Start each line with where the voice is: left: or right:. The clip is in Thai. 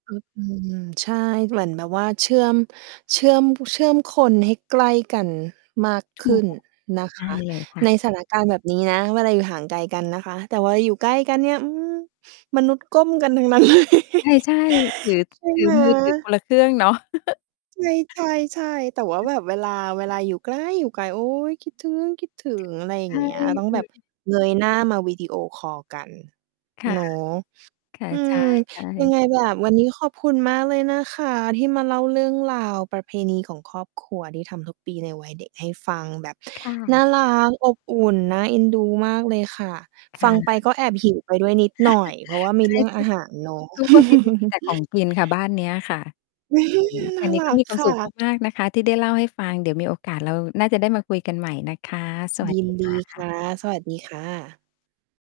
right: อืม ใช่ เหมือนแบบว่าเชื่อม เชื่อม เชื่อมคนให้ใกล้กันมากข
left: ถ
right: ึ
left: ู
right: ้น
left: ก
right: นะค
left: ได้
right: ะ
left: เลยค่
right: ใน
left: ะ
right: สถานการณ์แบบนี้นะ เวลาอยู่ห่างไกลกัน นะคะ แต่เวลาอยู่ใกล้กันเนี่ย อืม มนุษย์ก้มกันทั้งนั้น เลย
left: ใช่ ๆ ถือ
right: ใช่
left: ถื
right: ไ
left: อ
right: หม?
left: มือถือคนละเครื่องเนาะ
right: ใช่ ๆ ๆ แต่ว่า
left: ค่
right: แบ
left: ะ
right: บเวลา เวลาอยู่ไกล อยู่ไกล โอ๊ย คิดถึงคิดถ
left: ไป
right: ึ
left: เถอ
right: ง
left: ะ
right: อะไรอย
left: ใ
right: ่
left: ช
right: าง
left: ่
right: เงี้ย ต้อง
left: ค
right: แ
left: ื
right: บ
left: อ
right: บเงยหน้ามาวิดีโอคอลกัน
left: ค่
right: เ
left: ะ
right: นาะ
left: ค่ะ
right: อื
left: ใช่
right: ม
left: ใช
right: ยัง
left: ่
right: ไงแบบวันนี้ขอบคุณมากเลยนะคะ ที่มาเล่าเรื่องราวประเพณีของครอบครัวที่ทำทุกปีในวัยเด็กให้ฟัง แบบ
left: ค่
right: น่า
left: ะ
right: รัก อบอุ่น น่าเอ็นดูมากเลยค่ะ
left: ค
right: ฟั
left: ่
right: งไป
left: ะ
right: ก็แอบ หิว ไปด้วยนิดหน่อย เพราะว่าม
left: ใช
right: ี
left: ่
right: เรื่อง
left: ท
right: อ
left: ุ
right: า
left: ก
right: หารเนาะ
left: ทุกประเพณีมีแต่ของกินค่ะบ้านเนี้ยค่ะ อืม
right: น
left: ท
right: ่
left: า
right: า
left: งนี้
right: ร
left: ก็
right: ัก
left: มีควา
right: ค
left: มส
right: ่
left: ุข
right: ะ
left: มาก ๆ นะคะที่ได้เล่าให้ฟัง เดี๋ยวมีโอกาสเราน่าจะได้มาคุยกันใหม่นะคะ สว
right: ย
left: ัส
right: ิ
left: ด
right: น
left: ี
right: ด
left: ค
right: ี
left: ่
right: ค
left: ะ
right: ่ะ สวัสดีค่ะ